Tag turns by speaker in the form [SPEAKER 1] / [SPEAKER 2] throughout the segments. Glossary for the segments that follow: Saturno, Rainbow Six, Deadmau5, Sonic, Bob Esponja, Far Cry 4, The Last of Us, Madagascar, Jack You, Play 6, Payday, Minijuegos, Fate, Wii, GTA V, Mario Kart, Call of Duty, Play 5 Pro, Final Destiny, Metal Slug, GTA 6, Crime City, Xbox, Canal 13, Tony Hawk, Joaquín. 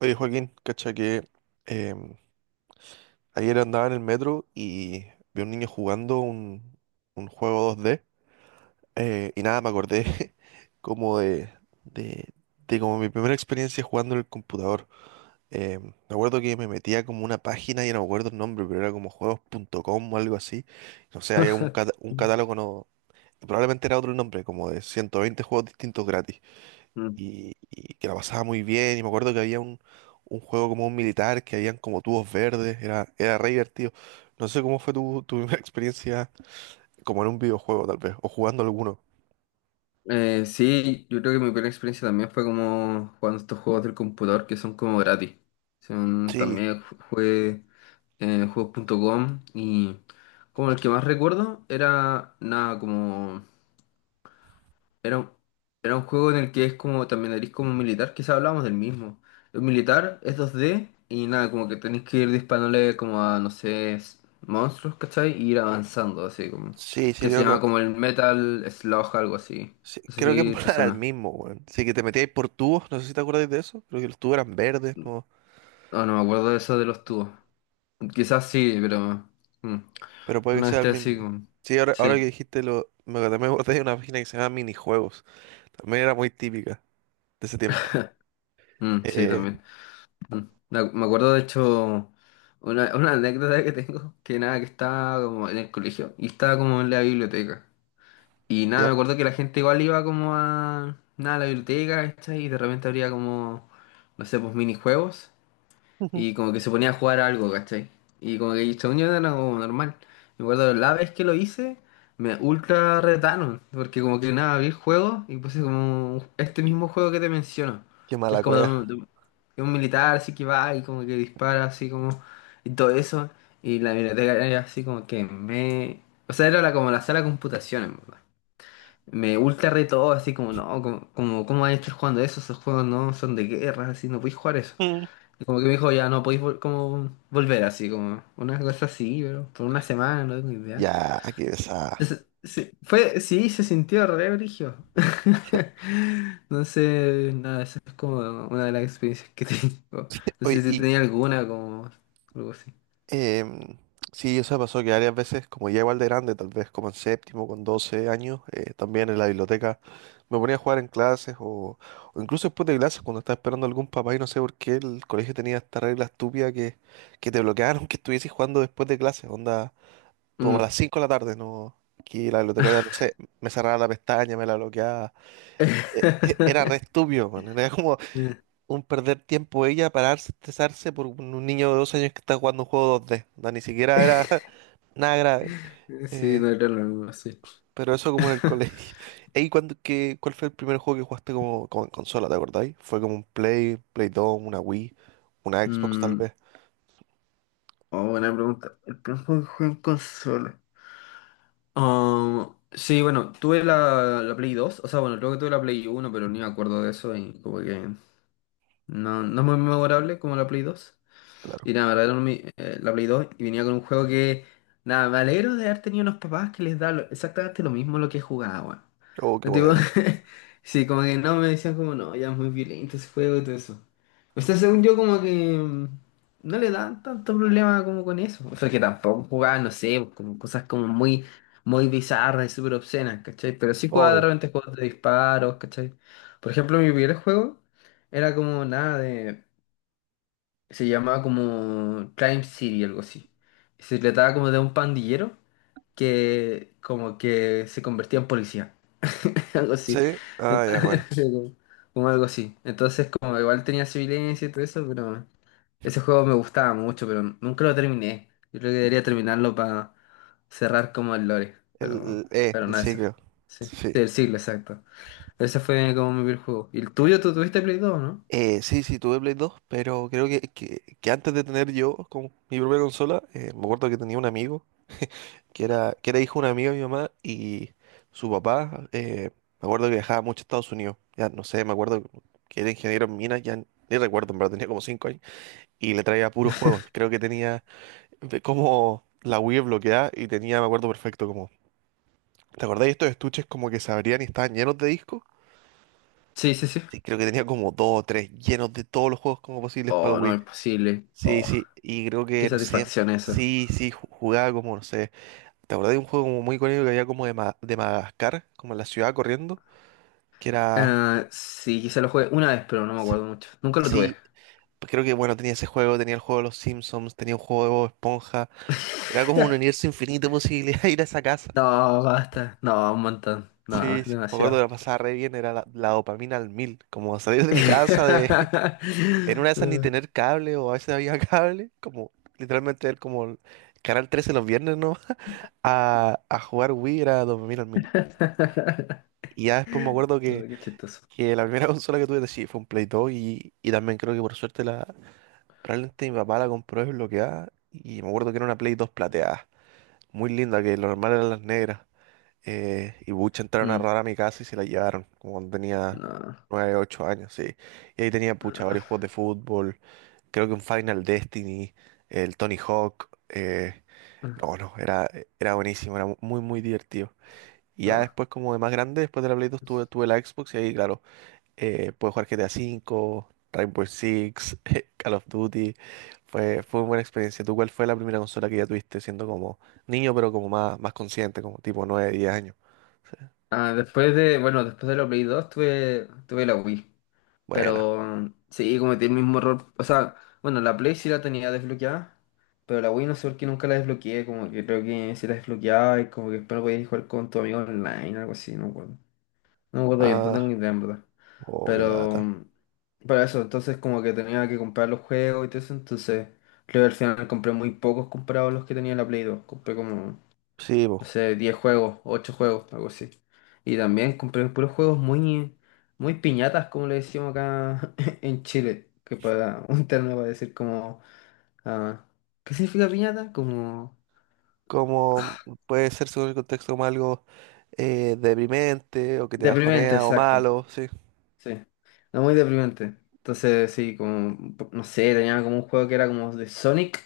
[SPEAKER 1] Oye, Joaquín, cacha que em, ayer andaba en el metro y vi a un niño jugando un juego 2D , y nada, me acordé como de, de como mi primera experiencia jugando en el computador. Me acuerdo que me metía como una página y no me acuerdo el nombre, pero era como juegos.com o algo así. No sé, había un catálogo, no, probablemente era otro nombre, como de 120 juegos distintos gratis
[SPEAKER 2] Mm.
[SPEAKER 1] y que la pasaba muy bien. Y me acuerdo que había un juego como un militar, que habían como tubos verdes, era re divertido. No sé cómo fue tu primera experiencia como en un videojuego, tal vez, o jugando alguno.
[SPEAKER 2] Sí, yo creo que mi primera experiencia también fue como jugando estos juegos del computador que son como gratis.
[SPEAKER 1] Sí,
[SPEAKER 2] También jugué juegos.com y como el que más recuerdo era nada como. Era un, Era un juego en el que es como también eres como un militar, quizá hablamos del mismo. El militar es 2D y nada, como que tenés que ir disparándole como a, no sé, monstruos, ¿cachai? Y ir avanzando, así como.
[SPEAKER 1] sí,
[SPEAKER 2] Que se llama como el Metal Slug, algo así.
[SPEAKER 1] sí,
[SPEAKER 2] No sé
[SPEAKER 1] creo que en
[SPEAKER 2] si te
[SPEAKER 1] volar era el
[SPEAKER 2] suena.
[SPEAKER 1] mismo, weón. Sí, que te metíais por tubos, no sé si te acordáis de eso, creo que los tubos eran verdes, no,
[SPEAKER 2] No, no me acuerdo de eso de los tubos. Quizás sí, pero mm,
[SPEAKER 1] pero puede que
[SPEAKER 2] no
[SPEAKER 1] sea el
[SPEAKER 2] esté así
[SPEAKER 1] mismo.
[SPEAKER 2] como.
[SPEAKER 1] Sí, ahora que
[SPEAKER 2] Sí,
[SPEAKER 1] dijiste lo, me acordé de una página que se llama Minijuegos, también era muy típica de ese tiempo.
[SPEAKER 2] mm, sí,
[SPEAKER 1] Eh,
[SPEAKER 2] también. Mm. Me acuerdo de hecho una anécdota que tengo, que nada, que estaba como en el colegio y estaba como en la biblioteca. Y nada, me
[SPEAKER 1] ya,
[SPEAKER 2] acuerdo que la gente igual iba como a, nada, a la biblioteca, ¿cachai? Y de repente habría como, no sé, pues minijuegos. Y como que se ponía a jugar algo, ¿cachai? Y como que según yo era como normal. Me acuerdo la vez que lo hice, me ultra retaron. Porque como que nada, vi el juego y puse como este mismo juego que te menciono.
[SPEAKER 1] qué
[SPEAKER 2] Que es
[SPEAKER 1] mala
[SPEAKER 2] como
[SPEAKER 1] cueva.
[SPEAKER 2] de un militar así que va y como que dispara así como... Y todo eso. Y la biblioteca era así como que me... O sea, era la, como la sala de computación, en verdad. Me ultra retó así como, no, como, ¿cómo vas a estar jugando eso? Esos juegos no son de guerra, así no puedes jugar eso. Y como que me dijo, ya no podéis como volver así, como una cosa así, pero por una semana, no tengo idea.
[SPEAKER 1] Ya, qué pesada.
[SPEAKER 2] Entonces, sí, fue, sí, se sintió re brígido. Entonces, nada, esa es como una de las experiencias que tengo. No
[SPEAKER 1] Oye,
[SPEAKER 2] sé si
[SPEAKER 1] y
[SPEAKER 2] tenía alguna, como algo así.
[SPEAKER 1] em, sí, o sea, pasó que varias veces, como ya igual de grande, tal vez como en séptimo, con 12 años, también en la biblioteca me ponía a jugar en clases o incluso después de clases, cuando estaba esperando a algún papá y no sé por qué el colegio tenía esta regla estúpida que te bloquearon que estuvieses jugando después de clases, onda, como a las
[SPEAKER 2] Mm.
[SPEAKER 1] 5 de la tarde, ¿no? Que la bibliotecaria, no sé, me cerraba la pestaña, me la bloqueaba. Era re estúpido, man. Era como, un perder tiempo ella para estresarse por un niño de 2 años que está jugando un juego 2D. No, ni siquiera era nada grave.
[SPEAKER 2] Sí,
[SPEAKER 1] Eh,
[SPEAKER 2] no era lo mismo, sí.
[SPEAKER 1] pero eso como en el colegio. Ey, cuál fue el primer juego que jugaste como en consola, te acordáis? ¿Fue como un Play 2, una Wii, una Xbox tal
[SPEAKER 2] Mm,
[SPEAKER 1] vez?
[SPEAKER 2] oh, buena pregunta. El tiempo que jugué en consola. Ah, sí, bueno, tuve la Play 2, o sea, bueno, creo que tuve la Play 1 pero ni me acuerdo de eso y como que no, no es muy memorable como la Play 2.
[SPEAKER 1] Claro.
[SPEAKER 2] Y nada, me regalaron la Play 2 y venía con un juego que, nada, me alegro de haber tenido unos papás que les da exactamente lo mismo lo que jugaba, weón.
[SPEAKER 1] Oh, qué
[SPEAKER 2] No, tipo,
[SPEAKER 1] buena.
[SPEAKER 2] sí, como que no, me decían como, no, ya es muy violento ese juego y todo eso. O sea, según yo, como que no le dan tanto problema como con eso. O sea, que tampoco jugaba, no sé, pues, como cosas como muy, muy bizarras y súper obscenas, ¿cachai? Pero sí jugaba de
[SPEAKER 1] Obvio.
[SPEAKER 2] repente juegos de disparos, ¿cachai? Por ejemplo, mi primer juego era como nada de, se llamaba como Crime City, algo así. Y se trataba como de un pandillero que como que se convertía en policía, algo así.
[SPEAKER 1] Sí. Ah, ya,
[SPEAKER 2] Entonces,
[SPEAKER 1] bueno.
[SPEAKER 2] como, como algo así. Entonces, como igual tenía su violencia y todo eso, pero ese juego me gustaba mucho, pero nunca lo terminé. Yo creo que debería terminarlo para cerrar como el lore,
[SPEAKER 1] El, el, eh,
[SPEAKER 2] pero
[SPEAKER 1] el
[SPEAKER 2] nada, eso fue.
[SPEAKER 1] ciclo.
[SPEAKER 2] Sí,
[SPEAKER 1] Sí.
[SPEAKER 2] sí, el siglo, exacto. Ese fue como mi primer juego. ¿Y el tuyo? ¿Tú tuviste Play 2, no?
[SPEAKER 1] Sí, sí, tuve Play 2, pero creo que antes de tener yo como mi propia consola, me acuerdo que tenía un amigo que era hijo de un amigo de mi mamá y su papá, me acuerdo que viajaba mucho a Estados Unidos, ya no sé, me acuerdo que era ingeniero en minas, ya ni recuerdo, pero tenía como 5 años, y le traía puros juegos, creo que tenía como la Wii bloqueada y tenía, me acuerdo perfecto, como, ¿te acordáis de estos estuches como que se abrían y estaban llenos de discos?
[SPEAKER 2] Sí, sí, sí.
[SPEAKER 1] Sí, creo que tenía como dos o tres llenos de todos los juegos como posibles para
[SPEAKER 2] Oh,
[SPEAKER 1] el
[SPEAKER 2] no,
[SPEAKER 1] Wii.
[SPEAKER 2] imposible.
[SPEAKER 1] Sí,
[SPEAKER 2] Oh.
[SPEAKER 1] sí, y creo
[SPEAKER 2] Qué
[SPEAKER 1] que, no sé,
[SPEAKER 2] satisfacción eso.
[SPEAKER 1] sí, sí, jugaba como, no sé. ¿Te acordás de un juego como muy icónico que había como de Madagascar, como en la ciudad corriendo? Que era.
[SPEAKER 2] Ah, sí, quizá lo jugué una vez, pero no me
[SPEAKER 1] s-
[SPEAKER 2] acuerdo mucho. Nunca lo tuve.
[SPEAKER 1] Sí, pues creo que bueno, tenía ese juego, tenía el juego de los Simpsons, tenía un juego de Bob Esponja. Era como un universo infinito de posibilidades de ir a esa casa.
[SPEAKER 2] No, basta. No, un montón. No,
[SPEAKER 1] Sí, sí, me acuerdo que
[SPEAKER 2] demasiado.
[SPEAKER 1] la pasaba re bien, era la dopamina al mil. Como salir de mi casa de. En una de esas ni tener cable o a veces había cable. Como literalmente ver como el Canal 13 los viernes, ¿no? A jugar Wii era dopamina al mil. Y ya después me acuerdo que
[SPEAKER 2] Ay, qué chistoso.
[SPEAKER 1] que la primera consola que tuve sí fue un Play 2 y también creo que por suerte la probablemente mi papá la compró desbloqueada y me acuerdo que era una Play 2 plateada, muy linda, que lo normal eran las negras. Y bucha entraron a
[SPEAKER 2] Mm,
[SPEAKER 1] robar a mi casa y se la llevaron, como cuando tenía
[SPEAKER 2] no,
[SPEAKER 1] 9 8 años, sí. Y ahí tenía pucha
[SPEAKER 2] no,
[SPEAKER 1] varios juegos de fútbol, creo que un Final Destiny, el Tony Hawk, no, no, era buenísimo, era muy muy divertido. Y ya
[SPEAKER 2] no.
[SPEAKER 1] después como de más grande, después de la Play 2 tuve la Xbox y ahí claro pude jugar GTA V, Rainbow Six, Call of Duty. Fue una buena experiencia. ¿Tú cuál fue la primera consola que ya tuviste siendo como niño, pero como más, más consciente, como tipo 9 10 años? Sí.
[SPEAKER 2] Ah, después de, bueno, después de la Play 2 tuve la Wii.
[SPEAKER 1] Buena.
[SPEAKER 2] Pero sí, cometí el mismo error. O sea, bueno, la Play sí la tenía desbloqueada, pero la Wii no sé por qué nunca la desbloqueé. Como que creo que sí la desbloqueaba y como que después no podías jugar con tu amigo online, algo así, no me acuerdo. No me acuerdo bien, no tengo
[SPEAKER 1] Ah,
[SPEAKER 2] ni idea en verdad.
[SPEAKER 1] oh, qué
[SPEAKER 2] Pero,
[SPEAKER 1] lata.
[SPEAKER 2] pero eso, entonces como que tenía que comprar los juegos y todo eso, entonces creo que al final compré muy pocos comprados los que tenía en la Play 2. Compré como,
[SPEAKER 1] Sí, pues,
[SPEAKER 2] no sé, 10 juegos, 8 juegos, algo así. Y también compré puros juegos muy, muy piñatas, como le decimos acá en Chile, que para un término para decir como, ah, ¿qué significa piñata? Como
[SPEAKER 1] como puede ser según el contexto como algo deprimente o que te
[SPEAKER 2] deprimente,
[SPEAKER 1] bajonea o
[SPEAKER 2] exacto,
[SPEAKER 1] malo, sí.
[SPEAKER 2] sí, no muy deprimente. Entonces, sí, como, no sé, tenía como un juego que era como de Sonic,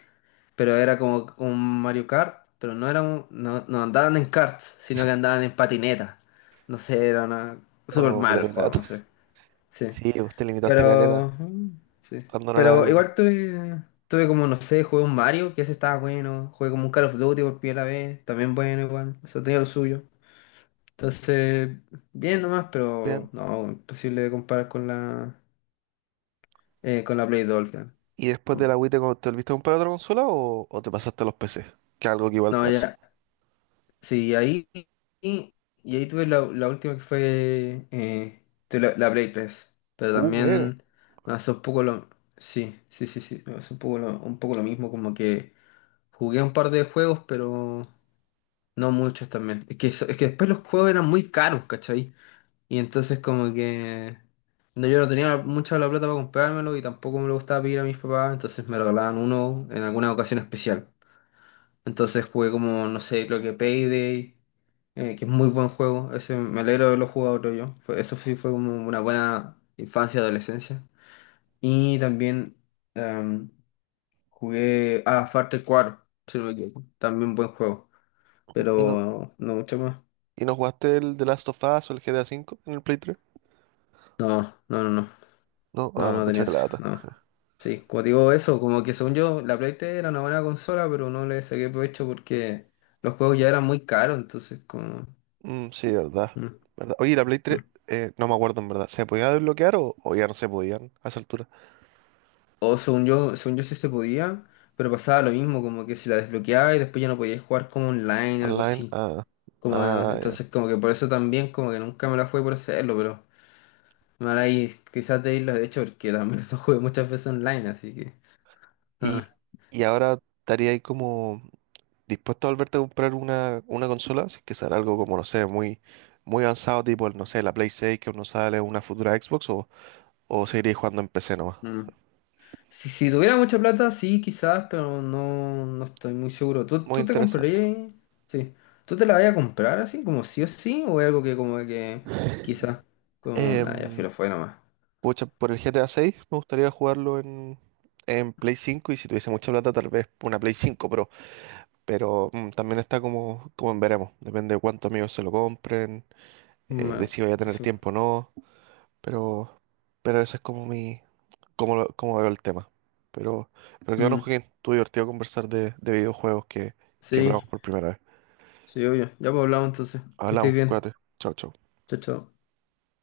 [SPEAKER 2] pero era como un Mario Kart, pero no, no andaban en karts, sino que andaban en patinetas. No sé, era una, súper
[SPEAKER 1] O
[SPEAKER 2] mal
[SPEAKER 1] puta,
[SPEAKER 2] el
[SPEAKER 1] qué
[SPEAKER 2] juego,
[SPEAKER 1] lata.
[SPEAKER 2] no sé, sí.
[SPEAKER 1] Sí, pues te limitaste caleta
[SPEAKER 2] Pero, sí.
[SPEAKER 1] cuando no la ves
[SPEAKER 2] Pero
[SPEAKER 1] lo que
[SPEAKER 2] igual tuve como, no sé, jugué un Mario, que ese estaba bueno. Jugué como un Call of Duty por primera vez, también bueno igual. Eso tenía lo suyo. Entonces, bien nomás,
[SPEAKER 1] bien.
[SPEAKER 2] pero no, imposible de comparar con la Play 2. Al final.
[SPEAKER 1] ¿Y después
[SPEAKER 2] Mm.
[SPEAKER 1] de la Wii te volviste a comprar otra consola o te pasaste a los PC? Que algo que igual
[SPEAKER 2] No,
[SPEAKER 1] pasa.
[SPEAKER 2] ya. Sí, ahí, y, y ahí tuve la última que fue, tuve la Play 3. Pero
[SPEAKER 1] Buena.
[SPEAKER 2] también me hace un poco lo... Sí, sí, sí, sí. Me hace un poco lo mismo, como que... Jugué un par de juegos, pero no muchos también. Es que después los juegos eran muy caros, ¿cachai? Y entonces como que... No, yo no tenía mucha la plata para comprármelo y tampoco me lo gustaba pedir a mis papás, entonces me regalaban uno en alguna ocasión especial. Entonces jugué como, no sé, creo que Payday, que es muy buen juego. Ese, me alegro de haberlo jugado creo yo. Eso sí fue como una buena infancia, adolescencia. Y también em, jugué a Far Cry 4, si no me equivoco. También buen juego,
[SPEAKER 1] ¿Y no,
[SPEAKER 2] pero no mucho más.
[SPEAKER 1] y no jugaste el The Last of Us o el GTA V en el Play 3?
[SPEAKER 2] No, no, no, no,
[SPEAKER 1] No,
[SPEAKER 2] no,
[SPEAKER 1] ah,
[SPEAKER 2] no
[SPEAKER 1] pucha
[SPEAKER 2] tenía
[SPEAKER 1] la
[SPEAKER 2] eso,
[SPEAKER 1] lata.
[SPEAKER 2] no. Sí, como digo eso, como que según yo, la Play 3 era una buena consola, pero no le saqué provecho porque los juegos ya eran muy caros, entonces como...
[SPEAKER 1] Mm, sí, verdad.
[SPEAKER 2] mm,
[SPEAKER 1] ¿Verdad? Oye, y la Play 3,
[SPEAKER 2] mm.
[SPEAKER 1] no me acuerdo en verdad. ¿Se podía desbloquear o ya no se podían a esa altura?
[SPEAKER 2] O según yo sí se podía, pero pasaba lo mismo, como que si la desbloqueaba y después ya no podías jugar como online, algo
[SPEAKER 1] Online,
[SPEAKER 2] así.
[SPEAKER 1] ah,
[SPEAKER 2] Como,
[SPEAKER 1] ah, ya.
[SPEAKER 2] entonces como que por eso también como que nunca me la jugué por hacerlo, pero mal ahí quizás de irlo de hecho porque también lo jugué muchas veces online, así que...
[SPEAKER 1] ¿Y,
[SPEAKER 2] ah,
[SPEAKER 1] y ahora estaría ahí como dispuesto a volverte a comprar una consola? Si es que sale algo como, no sé, muy, muy avanzado, tipo, no sé, la Play 6 que uno sale, una futura Xbox o seguiré jugando en PC nomás.
[SPEAKER 2] mm. Si, si tuviera mucha plata, sí, quizás, pero no, no estoy muy seguro. ¿Tú,
[SPEAKER 1] Muy
[SPEAKER 2] tú te
[SPEAKER 1] interesado.
[SPEAKER 2] comprarías? Sí. ¿Tú te la vas a comprar así, como sí o sí? ¿O es algo que como que quizás como... Nada, ya
[SPEAKER 1] Em,
[SPEAKER 2] filo, fue nomás.
[SPEAKER 1] Pucha, por el GTA 6 me gustaría jugarlo en Play 5 y si tuviese mucha plata tal vez una Play 5 Pro. Pero también está como, en veremos. Depende de cuántos amigos se lo compren,
[SPEAKER 2] Mm,
[SPEAKER 1] de si voy a tener
[SPEAKER 2] Eso.
[SPEAKER 1] tiempo o no. Pero, pero eso es como mi, como, como veo el tema. Pero, pero que bueno,
[SPEAKER 2] Mm,
[SPEAKER 1] Joaquín, estuvo divertido conversar de videojuegos que
[SPEAKER 2] sí,
[SPEAKER 1] probamos por primera vez.
[SPEAKER 2] sí, obvio. Ya pues hablamos entonces. Que
[SPEAKER 1] Hablamos,
[SPEAKER 2] estés bien.
[SPEAKER 1] cuídate. Chao, chao.
[SPEAKER 2] Chao, chao.